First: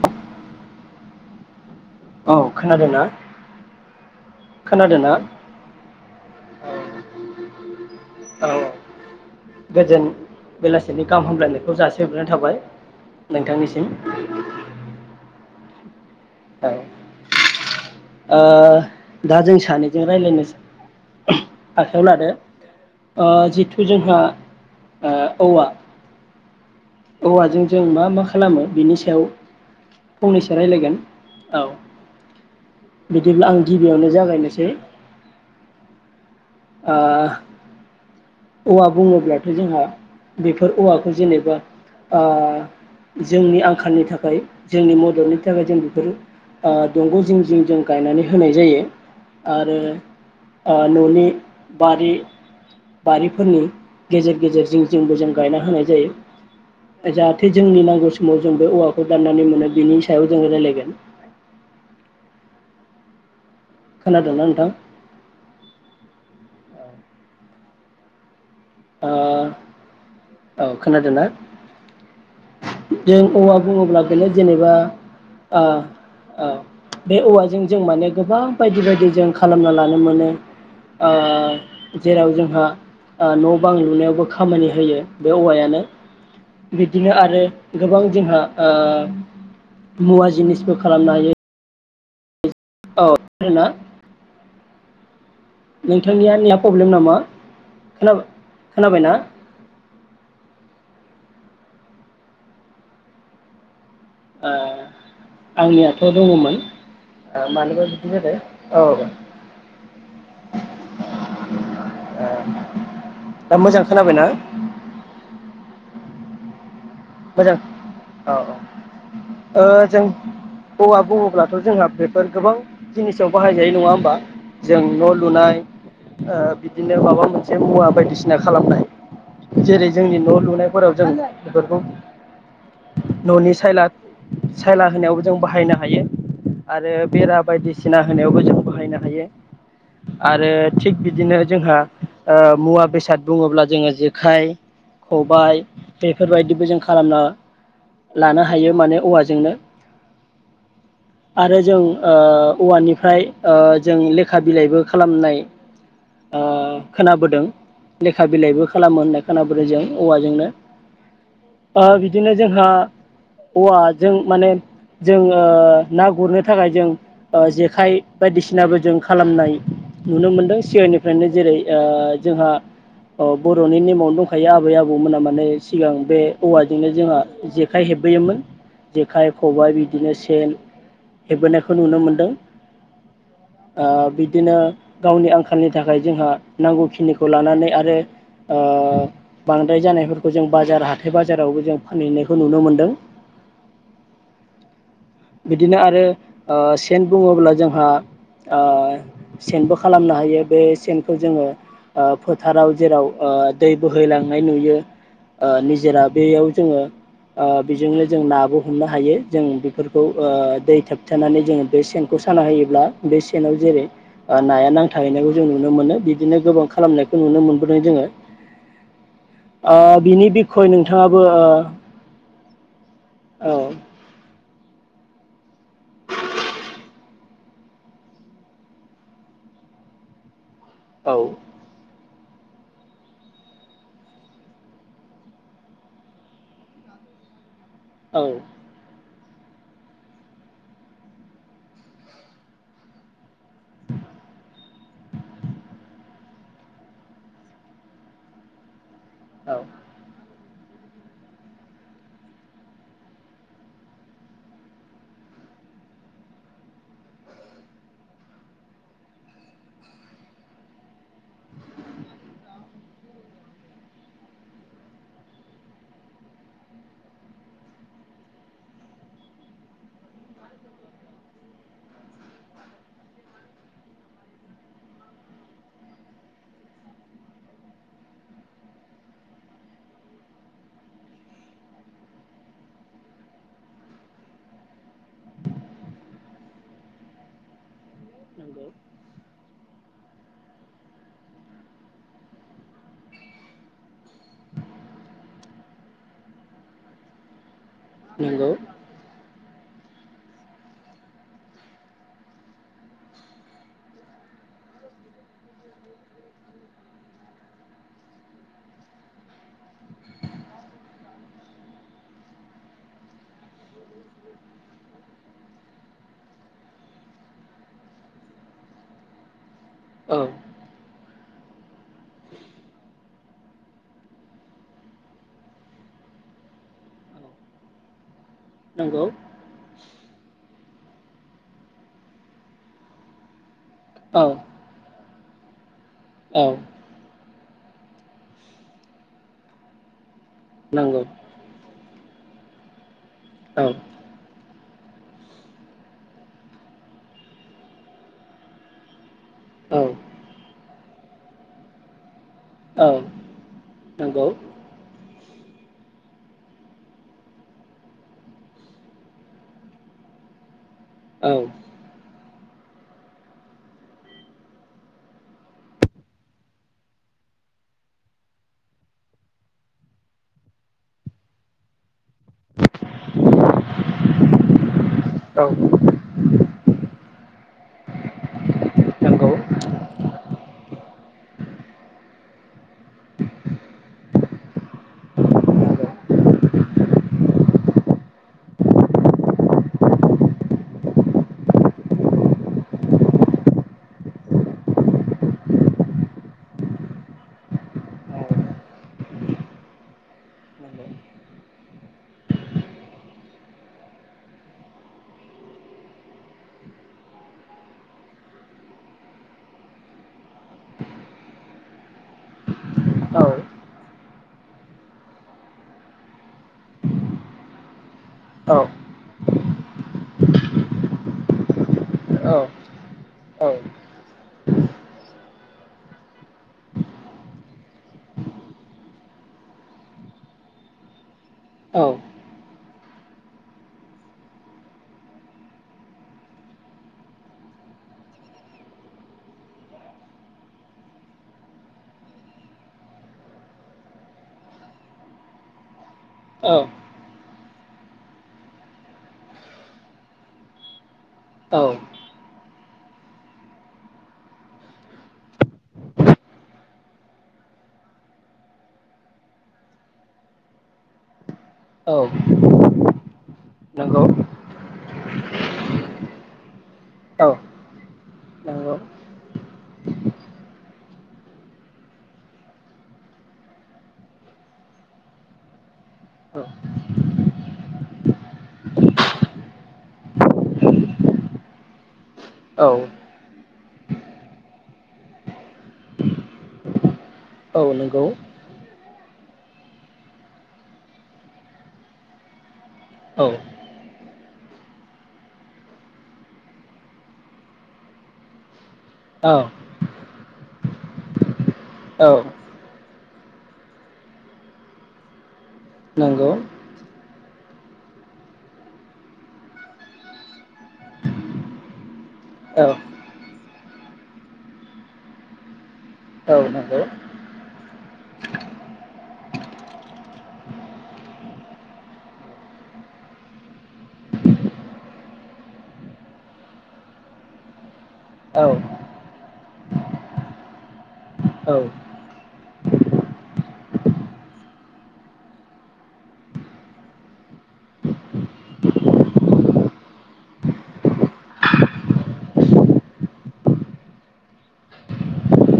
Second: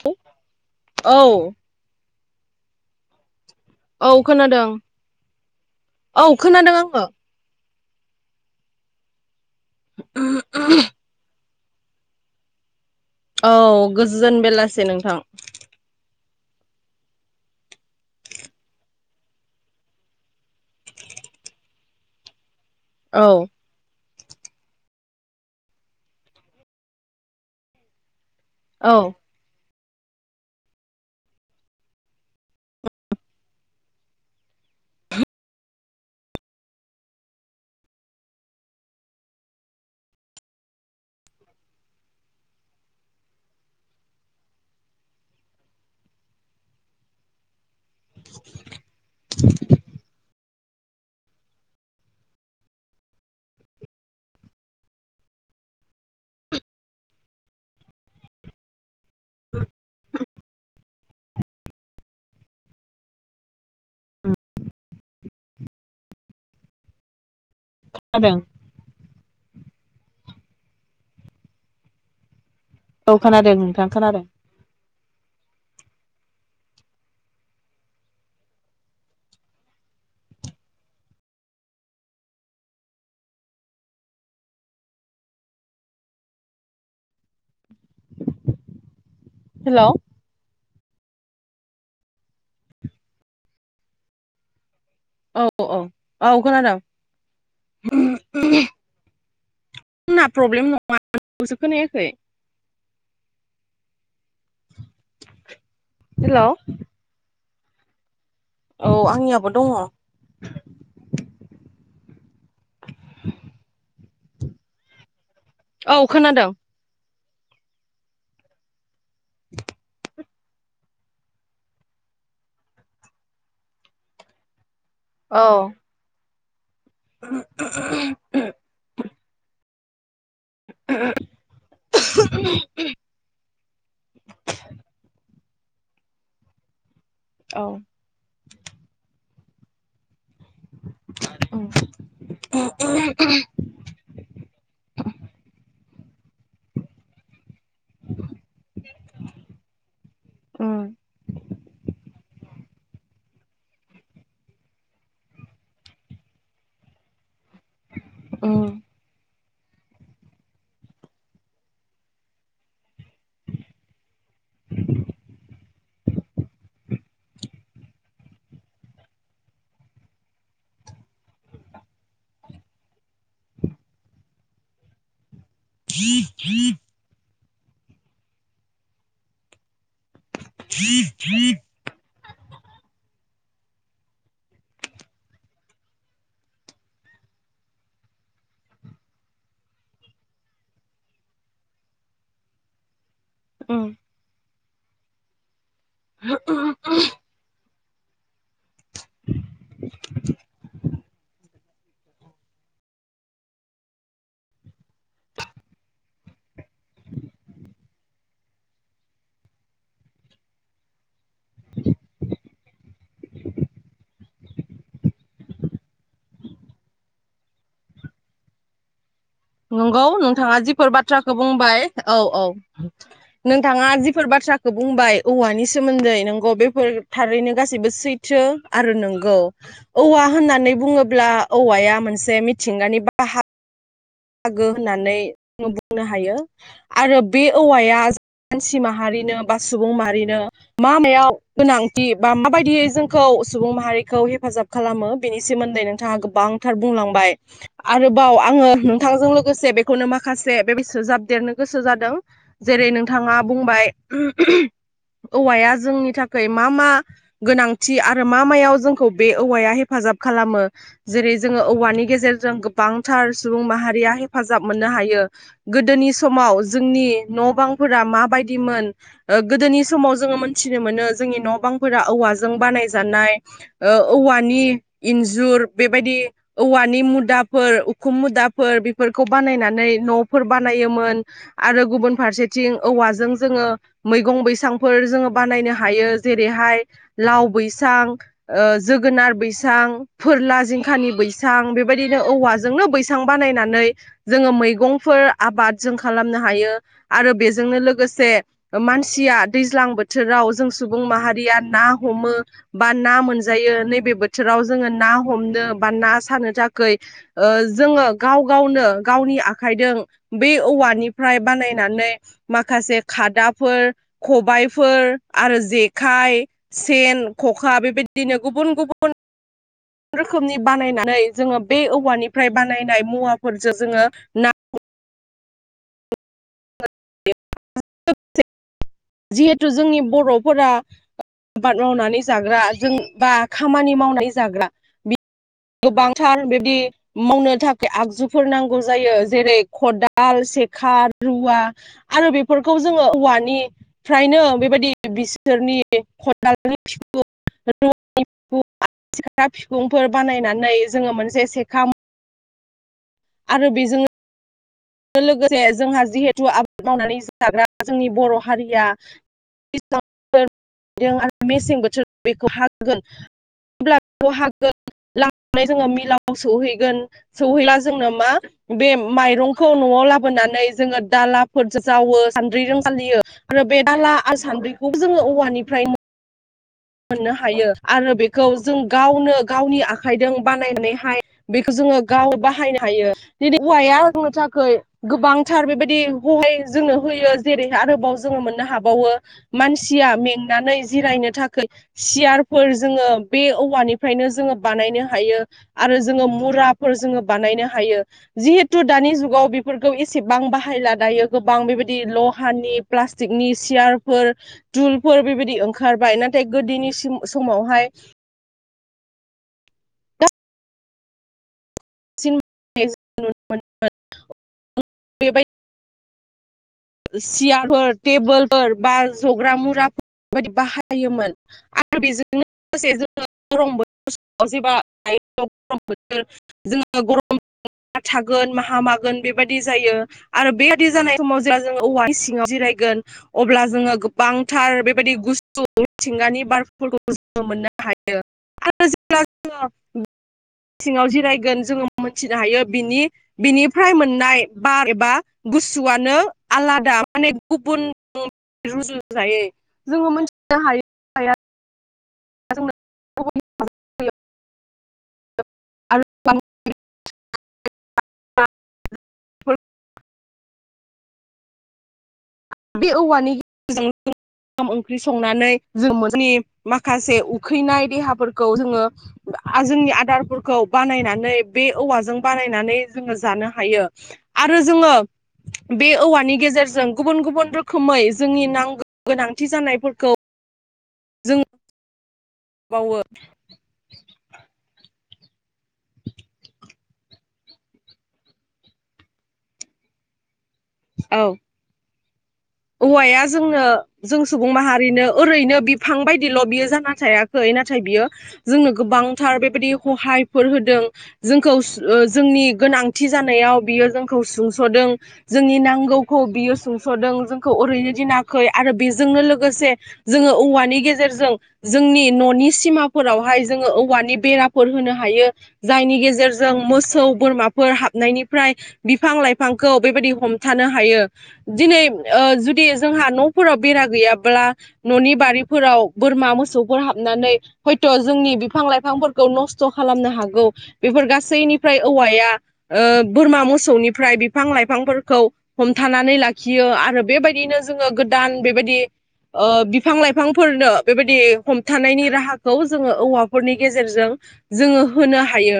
[unintelligible] औ औ खोनादोंना? औ खोनादों खोनादोंना औ खोनादों आङो। औ। गोजोन बेलासिनि गाहाम हामलाय [inaudible] जासि हरग्रोनाय थाबाय। औ नोंथांनिसिम गोजौजोन बेलासे नोंथां। औ ओ दा जों सानैजों रायलायनो आखायाव लादो। औ ओ जिथु जोंहा ओ औवा औवाजों जों मा मा खालामो औ बिनि सायाव फंनैसो रायजलायगोन औ बिदिब्ला आं गिबियावनो जागायनोसै। ओ औवा बुङोब्लाथ' जोंहा बेफोर औवाखौ जेनेबा ओ जोंनि आंखालनि थाखाय जोंनि मददनि थाखाय जों बेफोर ओ दंग' जिं जिं जों गायनानै होनाय जायो। आरो ओ न'नि बारि बारिफोरनि गेजेर गेजेरजों जोंबो जों गायना होनाय जायो। जाहाथे जोंनि नांगौ समाव जों बे औवाखौ दाननानै मोनो बिनि सायाव जोङो रायज्लायगोन। खोनादोंना नोंथां? खोनादों। अ औ खोनादों ना। औ जों खोनादों औवा नोंथां बुङोब्ला खोनादों गोले जेनेबा ओ ओ बे औवाजों जों माने गोबां बायदि बायदि जों खालामना लानो मोनो ओ जेराव जोंहा ओ न'। गोबां लुनायावबो खामानि होयो बे औवायानो बिदिनो आरो। गोबां जोंहा हेलौ ओ मुवा जिनिस फो खालामनो हायो। औ थायोना। औ औ औ नोंथांनिया नया खोनादों प्रब्लेम नामा खोना आंना खोनाबायना। आंखौसो खोनायाखै। ओ आंनियाथ' हेलौ दङमोन। ओ मानोबा बिदि जादो। औ ओ आंनियाबो दङ दा मोजां खोनाबायना? खोनादोंं। मोजां औ औ। ओ जों। औवा बुङोब्लाथ' जोंहा बेफोर गोबां जिनिसाव बाहायजायो नङा होमबा? जों न' औ लुनाय। ओ बि बिदिनो माबा मोनसे मुवा बायदिसिना खालामनाय। जेरै जोंनि न' लुन। दाफोराव जों बेफोरखौ। न'नि सायला सायला होनायाव। जों बाहायनो हायो आरो बेरा औ बायदिसिना होनायावबो जों बाहायनो हायो। आरो थिग बिदिनो उम जोंहा ओ मुवा बेसाद बुङोब्ला जोङो जेखाइ खबाय बेफोरबायदिबो जों खालामनाङा। लानो हायो माने औवाजोंनो उम आरो जों ओ औवानि। फ्राय ओ जों लेखा बिलाइबो खालामनाय खोनाबोदों। लेखा उम बिलाइबो खालामो होननाय। खोनाबोदोंजों औवाजोंनो। ओ बिदिनो जोंहा। औवाजों माने जोंङो ना गुरनो थाखाय जों ओ जेखाइ बायदिसिनाबो जों खालामनाय नुनो मोनदों सिगांनिफ्रायनो जेरै ओ जोंहा अ बर'नि नेमावनो दंखायो आबै आबौमोना माने। सिगां बे औवाजोंनो जोंहा जेखाइ हेबबोयोमोन जेखाइ खबाय बिद बिदिनो सेन हेबबोनायखौ नुनो मोनदों ओ बिदिनो गावनि आंखालनि थाखाय जोंहा नांगौखिनिखौ लानानै आरो ओ बांद्राय जानायफोरखौ जों बाजार हाथ हाथाय बाजारावबो जों फानहैनायखौ नुनो मोनदों। उम बिदिनो आरो ओ सेन बुङोब्ला जों आ ओ सेनबो खालामनो हायो बे सेनखौ जोङो ओ फोथाराव जेराव ओ दै बोहैलांनाय नुयो ओ निजोरा बेयाव जोङो ओ बेजोंनो जों नाबो हमनो हायो जों बेफोर खौ ओ दै थाब थानानै जोङो बे सेनखौ साना होयोब्ला बे सेनाव जेरै ओ नाया नांथाहैनायखौ जों नुनो मोनो बिदिनो गोबां खालामनायखौ नुनो मोनबोदों जोङो ओ नंगौ बिनि नोंथाङा बिखय जिफोर नोंथाङाबो बाथ्राखौ ओ बुंबाय औ औ नोंथाङा जिफोर बाथ्रा बुंबाय औवानि सोमोन्दै नोंगौ बेफोर थारैनो गासैबो सैथो आरो नोंगौ औवा होननानै औ बुङोब्ला औवाया मोन जे मिथिंगानि बाहा बाहागो होननानै जों बुंनो हायो आरो बे औवाया औ मानसि माहारि नो बा सुबुं माहारिनो मा मायाव गोनांथि बा माबायदियै जोंखौ सुबुं माहारिखौ हेफाजाब खालामो बेनि सोमोन्दै नोंथाङा गोबां खुथार बुंलांबाय आरोबाव आङो नों थांजों औ लोगोसे बेखौनो माखासे जे बेबायसो जाबदेरनो गोसो जादों जेरै नोंथाङा बुंबाय औवाया जोंनि थाखाय मा मा गोनांथि आरो मा मायाव जोंखौ बे औवाया हेफाजाब खालामो जेरै जोङो औवानि गेजेरजों गोबांथार सुबुं माहा रिया हेफाजाब मोननो हायो गोदोनि समाव जोंनि न' बांफोरा माबायदिमोन गोदोनि समाव जोङो मोनथिनो मोनो जोंनि न' बांफोरा औवाजों बानायजानाय ओ औवानि इन्जुर बेबायदि औवानि मुदाफोर उखुम मुदा फोर बेफोरखौ बानायनानै न'फोर बानायोमोन आरो गुबुन फारसेथिं औवाजों जोङो मैगं बैसांफोर जोङो बानायनो हायो जेरैहाय लाव बैसां ओ नंगौ जोगोनार बैसां फोरला जिंखानि बैसां बेबायदिनो औवाजोंनो बैसां बानायनानै जोङो मैगंफोर आबाद जों खालामनो हायो आरो बेजोंनो लोगो लोगोसे नंगौ मानसिया दैज्लां बोथोराव जों सुबुं माहारिया ना हमो बा ना मोनजायो नैबे बोथोराव जोङो ना हमनो बा ना सानो थाखै ओ जोङो गाव गावनो गावनि आखाइजों बे औवानिफ्राय बानायनानै माखासे खादाफोर खबायफोर आरो जेखाइ सेन ख'खा बेबायदिनो गुबुन गुबुन औ रोखोमनि बानायनाय नै जोङो बे औवानिफ्राय बानायनाय मुवाफोरजों जोङो ना नंगौ जिहेथु जोंनि बर'फोरा आबाद मावनानै जाग्रा जों बा खामानि औ मावनाय जाग्रा बिद गोबांथार औ बेबदि मावनो थाखाय आगजुफोर नांगौ जायो जेरै खदाल दाल सेखा नंगौ रुवा आरो बेफोरखौ जोङो औ औवानिफ्रायनो बेबायदि बिसोरनि खदालनि बिखुं रुवानि औ बिखुंफोर बानायनानै जोङो मोनसे सेखा औ आरो बेजों नंगौ लोगोसे जोंहा जिहेथु आबाद मावनानै जाग्रा जोंनि बर' हारिया [unintelligible] औ आरो मेसें बोथोर बेखौ हागोगोनब्ला बेखौ होन जोङो मिलावआव सौहैगोन सहैब्ला जोंनो मा बे माइरं खौ न'आव लाबोनानै जोङो दालाफोर जावो सान्द्रिजों सालियो आरो बे दाला आरो सानद्रि खौबो जोङो औ औवानिफ्राय मोननो हायो आरो बेखौ जों नंगौ गावनो गावनि आखाइजों बानायनानैहाय बेखौ जोङो गाव बाहायनो हायो दि औवाया आंनो थाखाय गोबांथार नंगौ बेबायदि हहाय जोंनो होयो जेरैहाय आरोबाव जोङो मोननो हाबावो मानसिया मेंनानै जिरायनो थाखाय खोय सियारफोर जोङो बे औवानिफ्रायनो जोङो बानायनो हायो आरो जोङो मुराफोर जोङो बानायनो हायो जिहेथु दानि जुगाव बेफोरखौ एसेबां बाहायला दायो गोबां बेबायदि लहानि प्लास्टिकनि सियारफोर थुलफोर बेबायदि ओंखारबाय नाथाय गोदोनि समावहाय सिम [unintelligible] [unintelligible] बेबाय सियारफोर नंगौ औ थेबोलफोर बा मुरा मुराफोरबायदि बाहायोमोन आरो औ बेजोंनो लोगोसे जोंङो गरम बोथोर जेबा [unintelligible] बोर जोङो गरम थागोन माहा मागोन बेबायदि जायो आरो बेबायदि जानाय समाव जों औवा सिङाव जिराय गोन अब्ला जोङो गोबांथार बेबायदि गुसु मिथिंगानि बारफोरखौ जोङो मोननो हायो आरो जेब्ला जोङो सिङाव जिरायगोन जोङो मोनथिनो हायो बिनि बिनिफ्राय मोननाय बार एबा गुसुआनो औ आलादा माने गुबुन जों रुजुजायै जोंङो मिथिनो हायो औ [unintelligible] औ बे औवानि गेजेरजों ओखाम ओंख्रि संनानै जों नि माखासे औ उखैनाय देहाफोरखौ नंगौ जोङो जोंनि आदारफोरखौ बानायनानै बे औवाजों बानायनानै जोङो जानो हायो आरो जोङो बे औवानि औ गेजेरजों गुबुन गुबुन गुबुन रोखोमै जोंनि नांगौ गोनांथि जानायफोरखौ जों औ बावो औ नोंगौ औ औ औवाया जोंनो जों सुबुं माहारिनो ओरैनो बिफां बायदिल' बियो जाना थायाखै नाथाय बियो जोंनो औ गोबांथार बेबायदि हहाय फोर होदों जों खौ औ जोंनि गोनां थि जानायाव बियो जोंखौ सुंस'दों जोंनि नांगौखौ नंगौ बियो सुंस'दों जोंखौ ओरैनो दिनाखै आरो बेजोंनो लोगोसे जोङो औवानि गेजेरजों जोंनि न'नि औ सिमाफोरावहाय जोङो औवानि बेराफोर होनो हायो जायनि औ गेजेरजों नंगौ मोसौ बोरमाफोर हाबनायनिफ्राय बिफां लाइफांखौ बेबायदि हमथानो हायो दिनै ओ जुदि जोंहा न'फोराव बेरा गैयाब्ला न'नि बारिफोराव बोरमा मोसौफोर हाबनानै हयथ' जोंनि औ बिफां लाइफांफोरखौ नस्थ' खालामनो हागौ बेफोर औ गासैनिफ्राय औवाया ओ बोरमा मोसौनिफ्राय बिफां लाइफां फोर खौ हमथानानै लाखियो आरो बेबायदिनो जोङो गोदान बेबायदि ओ बिफां लाइफांफोरनो बेबायदि हमथानायनि राहाखौ जोङो औवाफोरनि गेजेरजों जोङो होनो हायो।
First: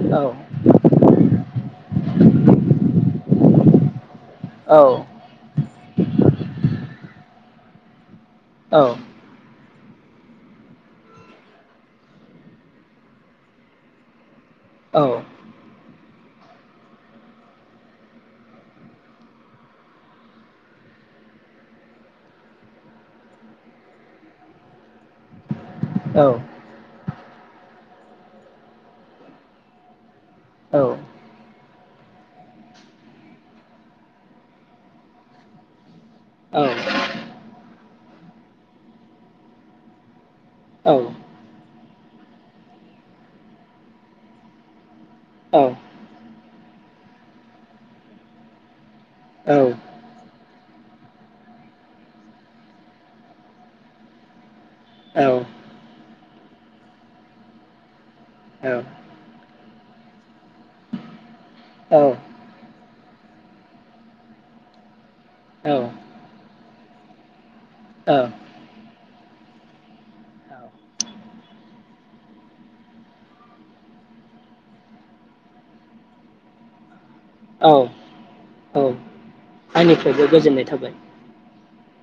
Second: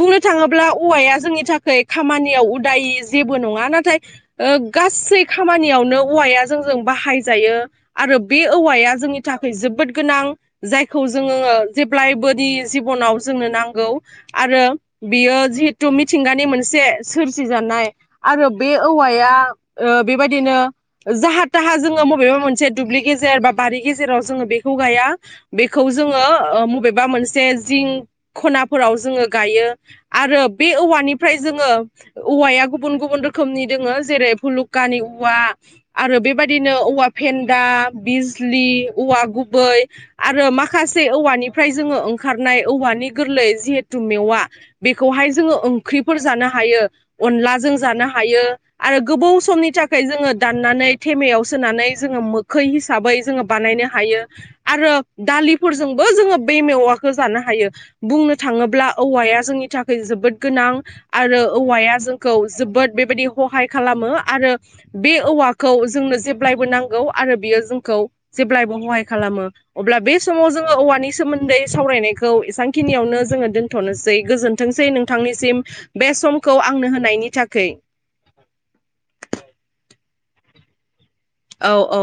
बुंनो थाङोब्ला औवाया जोंनि थाखाय खामानियाव उदायि जेबो नङा नाथाय ओ औ गासै खामानियावनो औवाया जोंजों बाहायजायो आरो बे औवाया जोंनि थाखाय जोबोद गोनां जायखौ जोङो जेब्लायबोनि जिबनाव जोंनो नांगौ आरो बियो जिहेथु मिथिंगानि मोनसे सोरजिजानाय आरो बे औवाया बेबायदिनो जाहा थाहा जोङो बबेबा मोनसे दुब्लि गेजेर बा बारि गेजेराव जोङो बेखौ गाया बेखौ जोङो ओ मबे बा मोनसे जिं खनाफोराव जोङो गायो आरो बे औवानिफ्राय जोङो औवाया गुबुन गुबुन रोखोमनि दोङो जेरै फुलुकानि औवा आरो बेबायदिनो औवा फेन्दा बिजलि औवा गुबै आरो माखासे औवानिफ्राय जोङो ओंखारनाय औवानि गोरलै जिहेथु मेवा बेखौहाय जोङो ओंख्रिफोर जानो हायो अनलाजों जानो हायो आरो गोबाव औ समनि थाखाय जोङो दाननानै थेमायाव सोनानै जोङो मोखै हिसाबै जोङो बानायनो हायो आरो औ औ दालिफोरजोंबो जोङो बे मेवाखौ जानो हायो बुंनो औ थाङोब्ला औवाया जोंनि थाखाय जोबोद गोनां आरो औवाया जोंखौ जोबोद बेबायदि हहाय खालामो आरो बे औ औवाखौ जोंनो जेब्लायबो नांगौ आरो बियो जोंखौ औ जेब्लायबो हहाय खालामो अब्ला बे समाव जोङो औवानि सोमोन्दै सावरायनायखौ एसांखिनियावनो जोङो दोनथ'नोसै गोजोनथोंसै नोंथांनिसिम बे समखौ आंनो होनायनि थाखै। औ औ आंनिफ्रायबो गोजोननाय थाबाय औ औ